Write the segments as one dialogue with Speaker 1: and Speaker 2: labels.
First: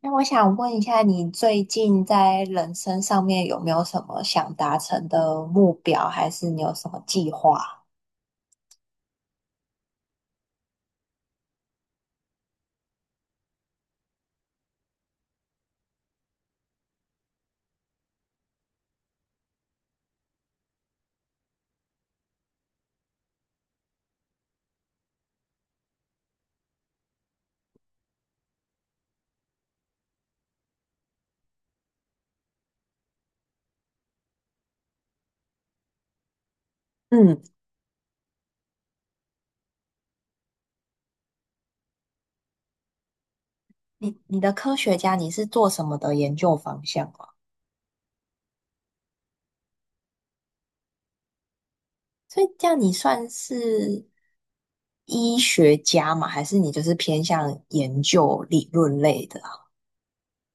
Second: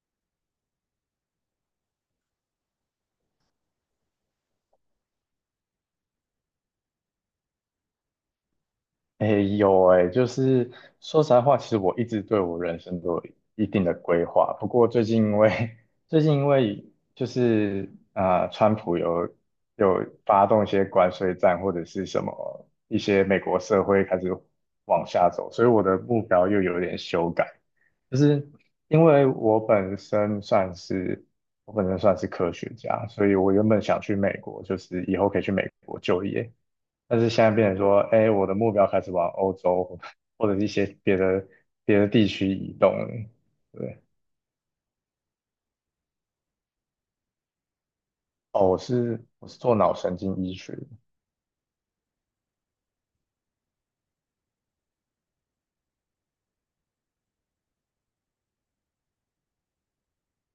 Speaker 1: 那我想问一下，你最近在人生上面有没有什么想达成的目标，还是你有什么计划？
Speaker 2: 哎有诶，就是说实在话，其实我一直对我人生都有一定的规划。不过最近因为 最近因为就是川普有发动一些关税战或者是什么一些美国社会开始往下走，所以我的目标又有点修改。就是因为我本身算是科学家，所以我原本想去美国，就是以后可以去美国就业。但是
Speaker 1: 嗯，
Speaker 2: 现在变成说，哎，我的目标开始往欧洲或或者一些别的地区移动了。对。
Speaker 1: 你的科学家你是做什么的研究方向啊？
Speaker 2: 哦，我是做脑神经医学的。
Speaker 1: 所以这样你算是医学家吗？还是你就是偏向研究理论类的啊。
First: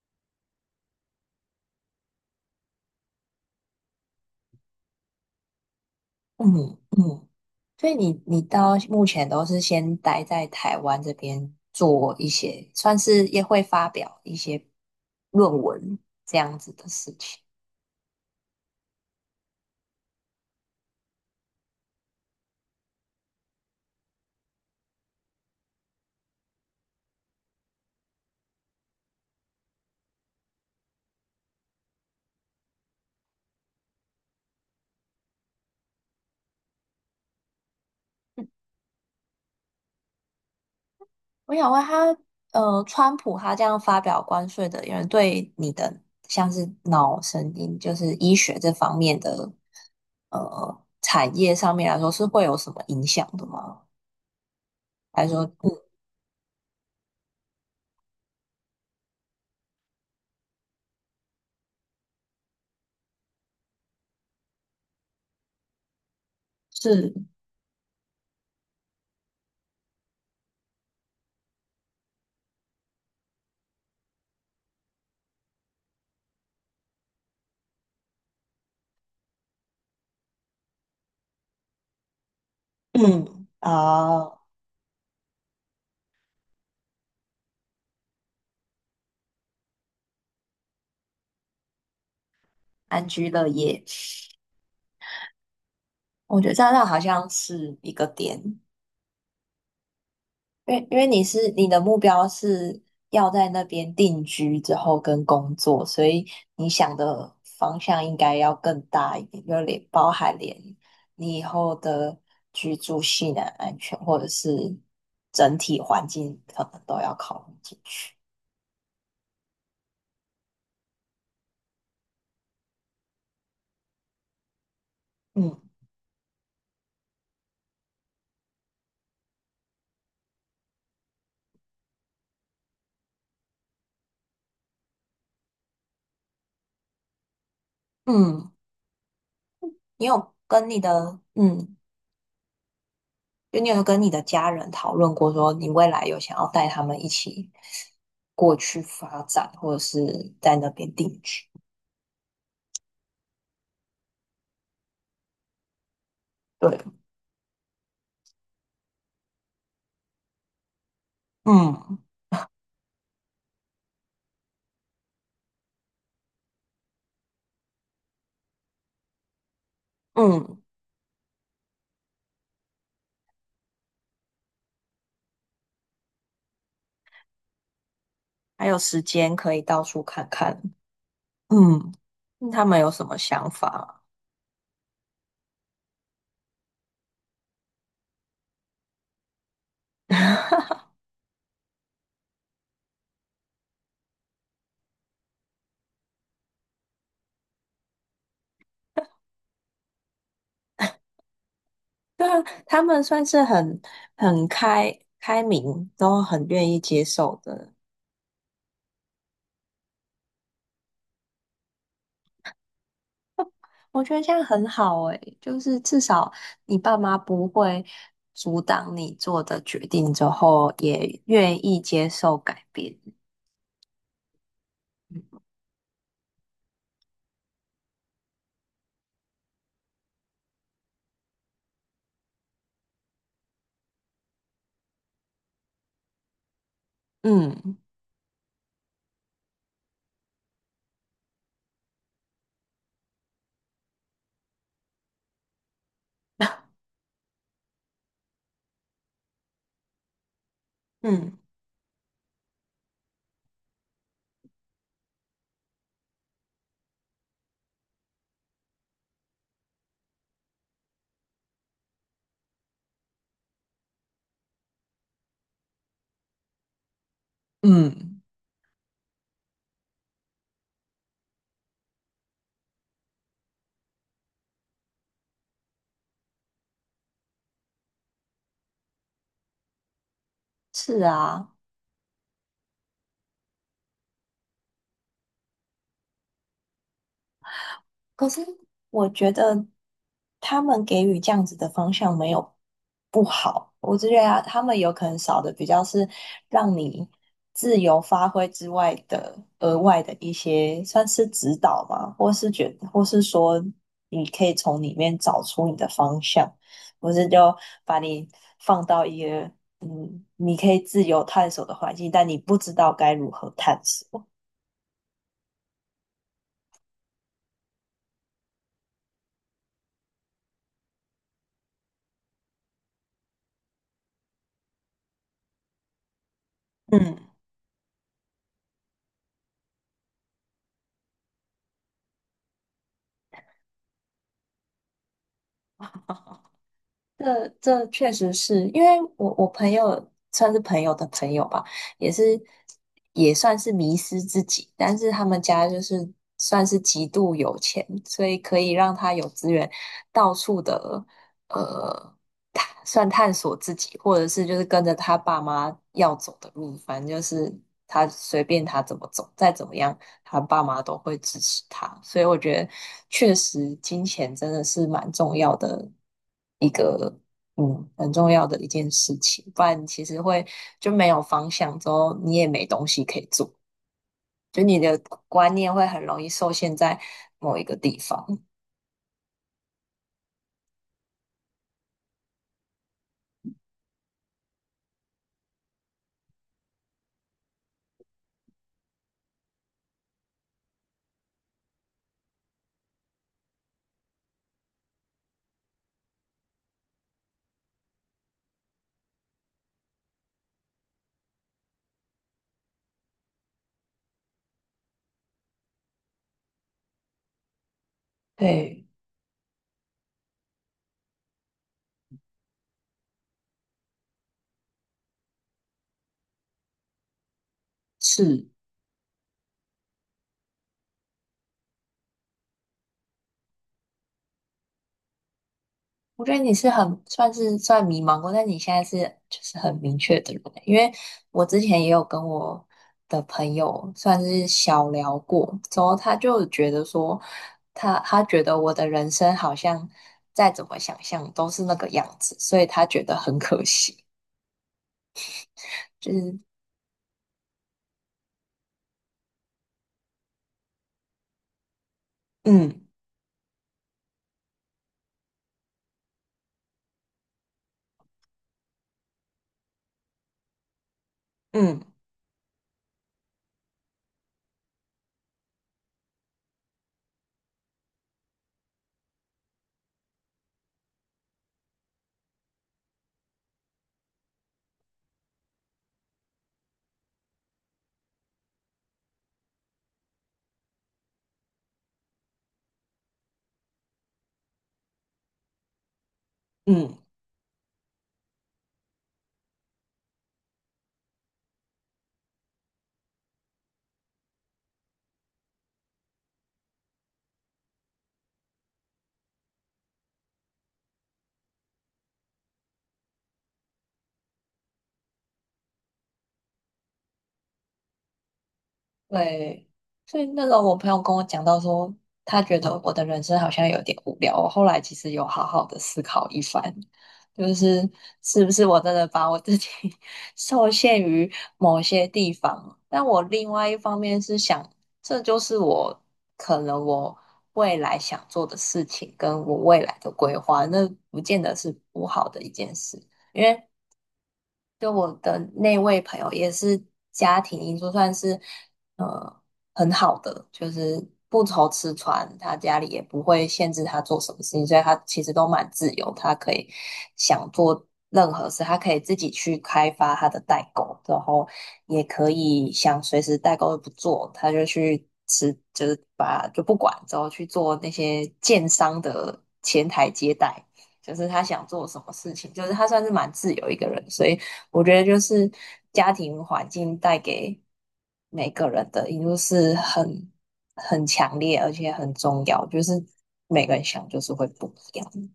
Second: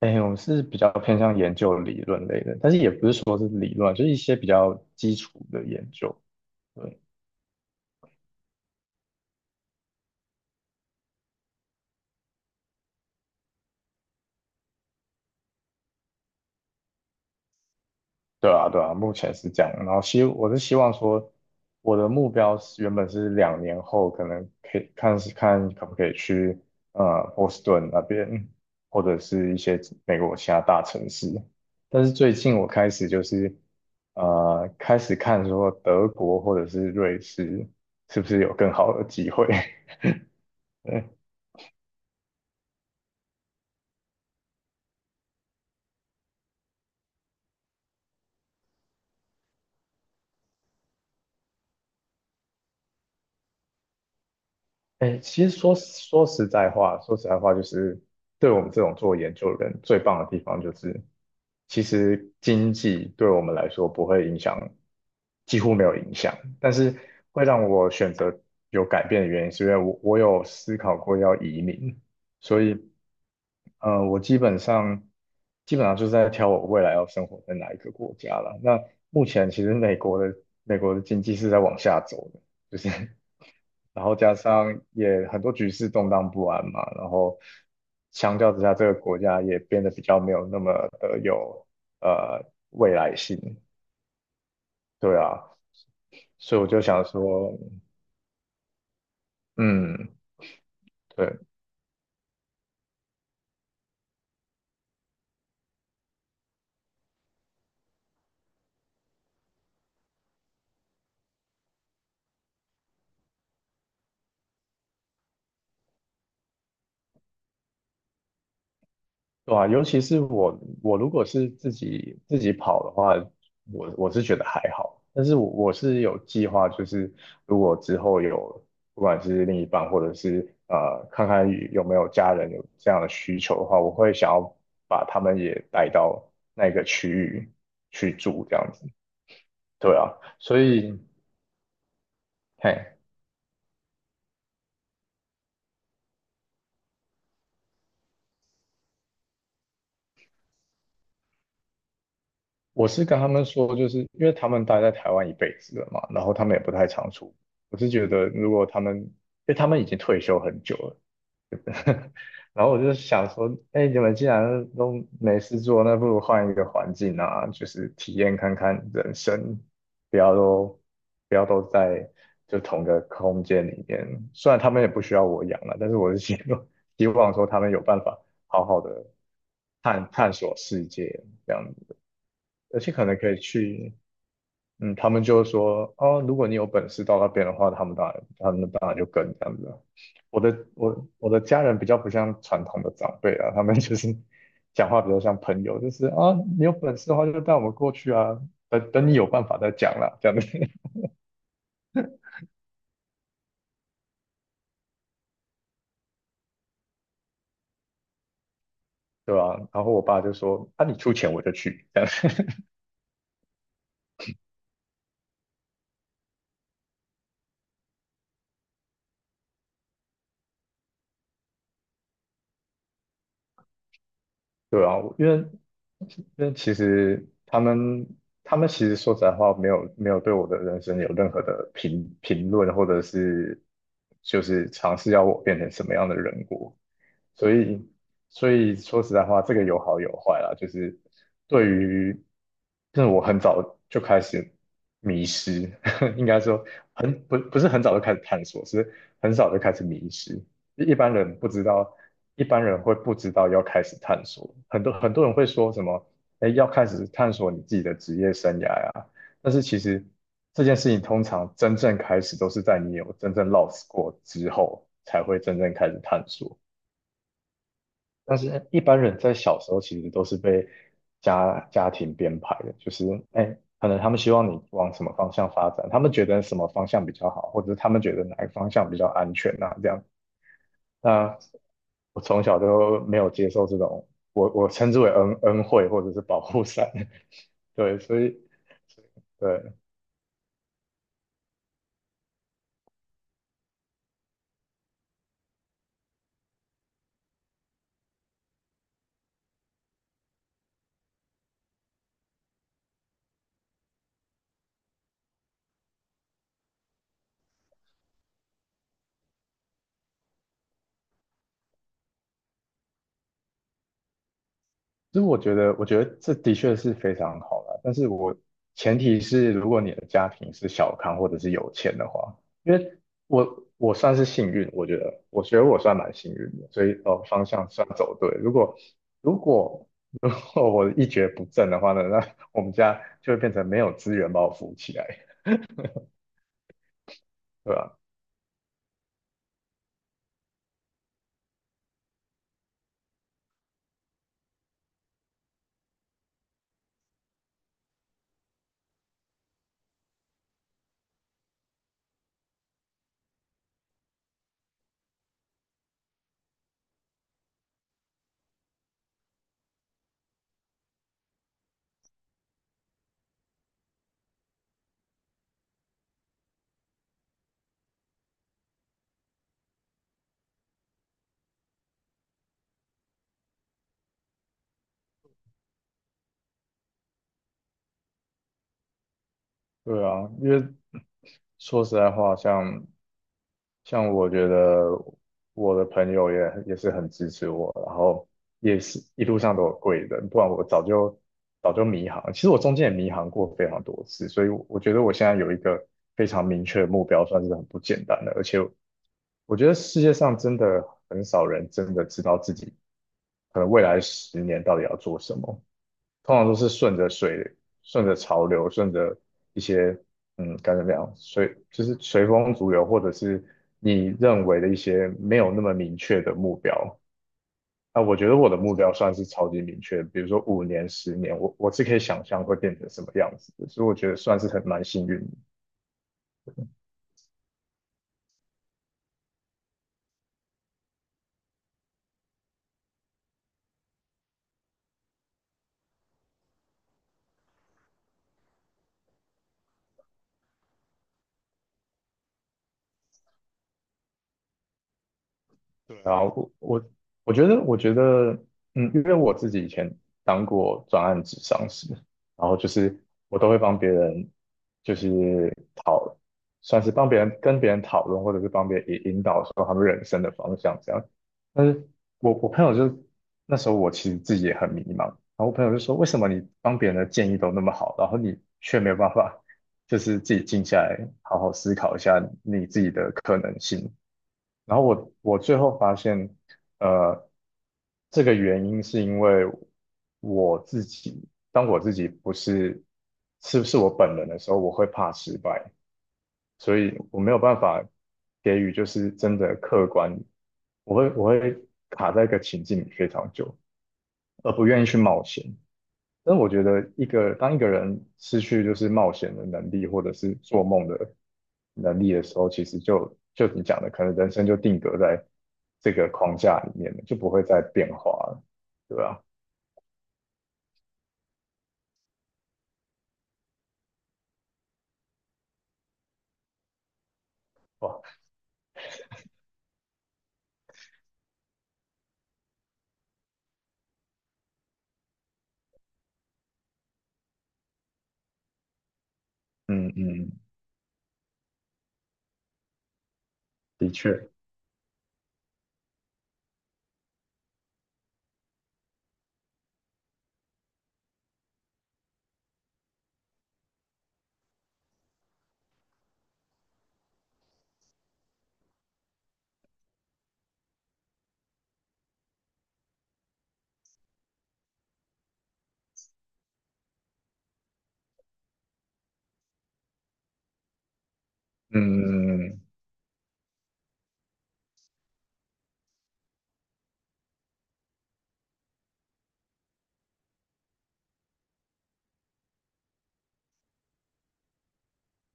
Speaker 2: 哎，我们是比较偏向研究理论类的，但是也不是说是理论，就是一些比较基础的研究。
Speaker 1: 嗯
Speaker 2: 对。
Speaker 1: 嗯。所以你到目前都是先待在台湾这边做一些，算是也会发表一些论文这样子的事情。
Speaker 2: 对啊，对啊，目前是这样。然后我是希望说，我的目标原本是两年后可能可以看可不可以去波士顿那边，或者是一些美国其他大城市。但是最近我开始就是开始看说德国或者是瑞士是不是有更好的机会。对。
Speaker 1: 我想问他，川普他这样发表关税的，有人对你的像是脑神经，就是医学这方面的产业上面来说，是会有什么影响的吗？
Speaker 2: 哎，
Speaker 1: 还是说，
Speaker 2: 其实
Speaker 1: 嗯，
Speaker 2: 说实在话，说实在话就是对我们这种做研究的人最棒的地方就是。其实经济对我们来说不会影响，几乎没有影响。但是
Speaker 1: 是，
Speaker 2: 会让我选择有改变的原因，是因为我有思考过要移民，所以我基本上基本上就是在挑我未来要生活在哪一个国家了。那目前其实美国的经济是在往下走的，就是
Speaker 1: 嗯，
Speaker 2: 然后加
Speaker 1: 啊、
Speaker 2: 上也很多局势动荡不安嘛，然后相较之下，这个国家也变得比较没有那么的有呃未
Speaker 1: 安
Speaker 2: 来
Speaker 1: 居
Speaker 2: 性。
Speaker 1: 乐业，
Speaker 2: 对啊。
Speaker 1: 我觉得
Speaker 2: 所
Speaker 1: 这
Speaker 2: 以我就
Speaker 1: 样好
Speaker 2: 想
Speaker 1: 像
Speaker 2: 说，
Speaker 1: 是一个点。
Speaker 2: 嗯。
Speaker 1: 因为你
Speaker 2: 对。
Speaker 1: 是你的目标是要在那边定居之后跟工作，所以你想的方向应该要更大一点，就连包含连你以后的居住性啊、安全，或者是整体环境，可能都要考虑进去。
Speaker 2: 对啊，尤其是我，我如果是自己跑的话，我是觉得还好。但是我
Speaker 1: 嗯
Speaker 2: 我是有计划，就是如果之后有，不管是另一半或者是看看有没有家人有这样的需求的话，我会想要把他们也带到那个区域去住，
Speaker 1: 嗯，
Speaker 2: 这样子。对
Speaker 1: 你
Speaker 2: 啊。
Speaker 1: 有
Speaker 2: 所
Speaker 1: 跟你
Speaker 2: 以，
Speaker 1: 的嗯，
Speaker 2: 嘿。
Speaker 1: 就你有跟你的家人讨论过，说你未来有想要带他们一起过去发展，或者是在那边定居？
Speaker 2: 我是跟他们说，就是因为他们待在台湾一辈子了嘛，然后他们也不
Speaker 1: 对。
Speaker 2: 太常出国。我是觉得，如果他们，因为他们已经退休很久了，
Speaker 1: 嗯
Speaker 2: 然后我就想说，哎，你们既然都没事做，那不如换一个环境啊，就是体验看看人生，不要
Speaker 1: 嗯，
Speaker 2: 都不要都在就同个空间里面。虽然他们也不需要我养了，但是我是希望 希望说他们有办法好
Speaker 1: 还有
Speaker 2: 好
Speaker 1: 时
Speaker 2: 的
Speaker 1: 间可以到处看
Speaker 2: 探索
Speaker 1: 看。
Speaker 2: 世界这样
Speaker 1: 嗯，
Speaker 2: 子，
Speaker 1: 他们
Speaker 2: 而
Speaker 1: 有
Speaker 2: 且
Speaker 1: 什
Speaker 2: 可
Speaker 1: 么
Speaker 2: 能可以
Speaker 1: 想
Speaker 2: 去。
Speaker 1: 法？
Speaker 2: 嗯，他们就说，哦，如果你有本事到那边的话，他们当然就跟这样子。我的家人比较不像传统的长辈啊，他们 就是讲话比较像朋友，就是啊，你有本事的话就带我们过去啊，等等你有办法再讲啦，这样子。
Speaker 1: 对啊，他们算是很很开明，都很愿意接受的。
Speaker 2: 对吧、然后我爸就说，啊，你出钱我就去，这样。
Speaker 1: 我觉得这样很好诶，就是至少你爸妈不会阻挡你做的决定之后，也愿意接受改变。
Speaker 2: 对啊，因为其实他们其实说实在话，没有对我的人生有任何的评论，或者是就是尝试要我变成什么样的人过，所
Speaker 1: 嗯
Speaker 2: 以，所以说实在话，这个有好有坏啦。就是对于，就是我很早就开始迷失，应该说不不是很早就开始探索，是很早就开始迷失。一般
Speaker 1: 嗯，
Speaker 2: 人不知道，一般人会不知道要开始探索。很多人会说什么，哎，要开始探索你自己的职业生涯呀、但是其实这件事情通常真正开始都是在你有真正 lost 过之后，才会真正开始探索。
Speaker 1: 嗯，
Speaker 2: 但是一般人在小时候其实都是被家庭编排的，就是哎，可能他们希望你往什么方向发展，他们觉得什么方向比较好，或者是他们觉得哪个方向比较安全啊，这样。
Speaker 1: 是
Speaker 2: 那
Speaker 1: 啊。
Speaker 2: 我从小就没有接受这种，我称之为恩惠或者是保护伞，对。所
Speaker 1: 可
Speaker 2: 以
Speaker 1: 是我觉得
Speaker 2: 对，
Speaker 1: 他们给予这样子的方向没有不好，我只觉得啊他们有可能少的比较是让你自由发挥之外的额外的一些算是指导嘛，或是觉或是说你可以从里面找出你的方向，不是就把你放到一个嗯你可以自由探索的环境，但你不知道该如何探索。
Speaker 2: 其实我觉得，我觉得这的确是非常好啦，但是我前提是，如果你的家庭是小康或者是有钱的话，因为我算是幸运，我觉得，我觉得我算蛮幸运的，所以哦
Speaker 1: 嗯，
Speaker 2: 方向算走对。如果如果 如果我一蹶不振的话呢，那我们家就会变成没有资源把我扶起来。
Speaker 1: 这
Speaker 2: 对
Speaker 1: 这
Speaker 2: 吧、
Speaker 1: 确实是因为我朋友算是朋友的朋友吧，也是也算是迷失自己，但是他们家就是算是极度有钱，所以可以让他有资源到处的呃探索自己，或者是就是跟着他爸妈要走的路，反正就是他随便他怎么走，再怎么样他爸妈都会支持他，所以我觉得确实金钱真的是蛮重要的一个，嗯，很重要的一件事情，不然其实会就没有方向，之后你也没东西可以做，就你的观念会很容易受限在某一个地方。
Speaker 2: 对啊，因为说实在话，像像我觉得我的朋友也也是很支持我，然后也是一路上都有贵人，不然我早就早就迷航。其实我中间也迷航过非常多次，所以我觉得我现在有一个非常明确的目标，算是很不简单的。而且我觉得世界上真的很少人真的知道自己可能未来10年到底要做什么。通常都是顺着水、顺着潮流、
Speaker 1: 对，
Speaker 2: 顺着一些该怎么样，就是随风逐流，或者是你认为的一些没有那么明确的目标。啊，我觉得
Speaker 1: 是，
Speaker 2: 我的目标算是超级明确的比如说5年、10年，我是可以想象会变成什么样子的，所以我觉得算是很蛮幸运的。
Speaker 1: 我觉得你是很算是算迷茫过，但你现在是就是很明确的人欸，因为我之前也有跟我的朋友算是小聊过，之后他就觉得说他觉得我的人生好像再怎么想象都是那个样子，所以他觉得很可惜，
Speaker 2: 对
Speaker 1: 就
Speaker 2: 然啊，后
Speaker 1: 是
Speaker 2: 我我觉得，我觉得，嗯，因为我自己以前当过专案咨商师，然后就
Speaker 1: 嗯
Speaker 2: 是我都会帮别人，就是讨，算是帮别人跟别人讨论，或者是帮别人引导说他们人生的方向这样。但
Speaker 1: 嗯
Speaker 2: 是我朋友就那时候我其实自己也很迷茫，然后我朋友就说，为什么你帮别人的建议都那么好，然后你却没有办法，就是自己静下来好好思考一下你自己的可能性，然后我最后发现，呃，这个原因是因为我自己，当我自己不是是不是我本人的时候，我会怕失败，所以
Speaker 1: 嗯。
Speaker 2: 我没有办法给予就是真的客观，我会卡在一个情境里非常久，而不愿意去冒险。但我觉得当一个人失去就是冒险的能力，或者是做梦的能力的时候，其实就你讲的，可能人生就定格在这个框架里面了，就不会再变化了，对吧？
Speaker 1: 对，所以那时候我朋友跟我讲到说，他觉得我的人生好像有点无聊。我后来其实有好好的思考一番，就是
Speaker 2: 哇。
Speaker 1: 是不是我真的把我自己 受限于某些地方？但我另外一方面是想，这就是我可能我未来想做的事情，跟我未
Speaker 2: 嗯
Speaker 1: 来的
Speaker 2: 嗯，
Speaker 1: 规划，那不见得是不好的一件事。因为
Speaker 2: 的确。
Speaker 1: 就我的那位朋友也是家庭因素，算是呃很好的，就是不愁吃穿，他家里也不会限制他做什么事情，所以他其实都蛮自由，他可以想做任何事，他可以自己去开发他的代购，然后也可以想随时代购不做，他就去吃，就是把就不管，之后去做那些建商的前台接待。就是他想
Speaker 2: 嗯
Speaker 1: 做什么事
Speaker 2: 嗯
Speaker 1: 情，
Speaker 2: 嗯，
Speaker 1: 就是他算是蛮自由一个人，所以我觉得就是家庭环境带给每个人的因素是很很强烈，而且很重要，就是每个人想就是会不一样。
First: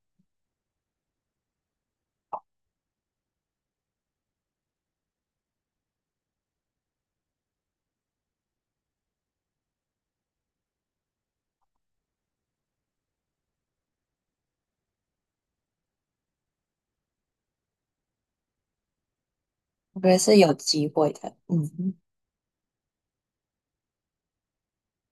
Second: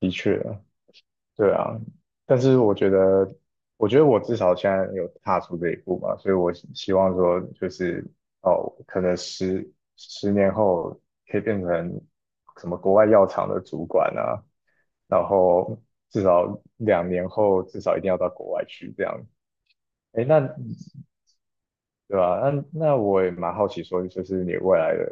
Speaker 2: 的确啊。对啊，但是我觉得，我觉得我至少现在有踏出这一步嘛，所以我希望说，就是哦，可能10年后可以变成什么国外药厂的主管啊，然后至少两年后至少一定要到国外去这样。
Speaker 1: 我觉得
Speaker 2: 诶，
Speaker 1: 是
Speaker 2: 那
Speaker 1: 有机会的，嗯，
Speaker 2: 对吧？那我也蛮好奇说，就是你未来的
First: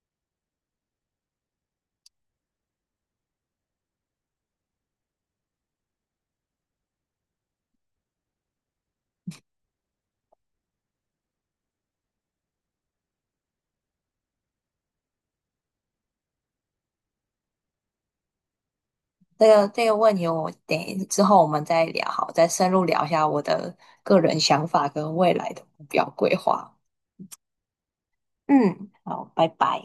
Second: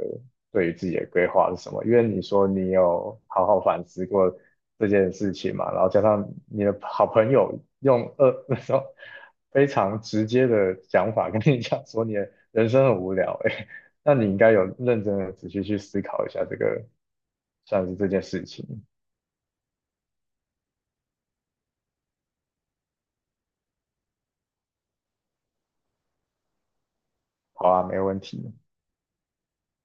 Speaker 2: 对于自己的规划是什么？因为你说你有好好反思过这件事情嘛，然后加上你的好朋友用那种非常直接的讲法跟你讲说你的人生很无聊、哎，那你应该有认真的仔细去思考一下这个，算是这件事情。
Speaker 1: 这个问题我之后我们再聊，好，再深入聊一下我的个人想法跟未来的目标规划。
Speaker 2: 好啊，没问题。
Speaker 1: 嗯，好，拜拜。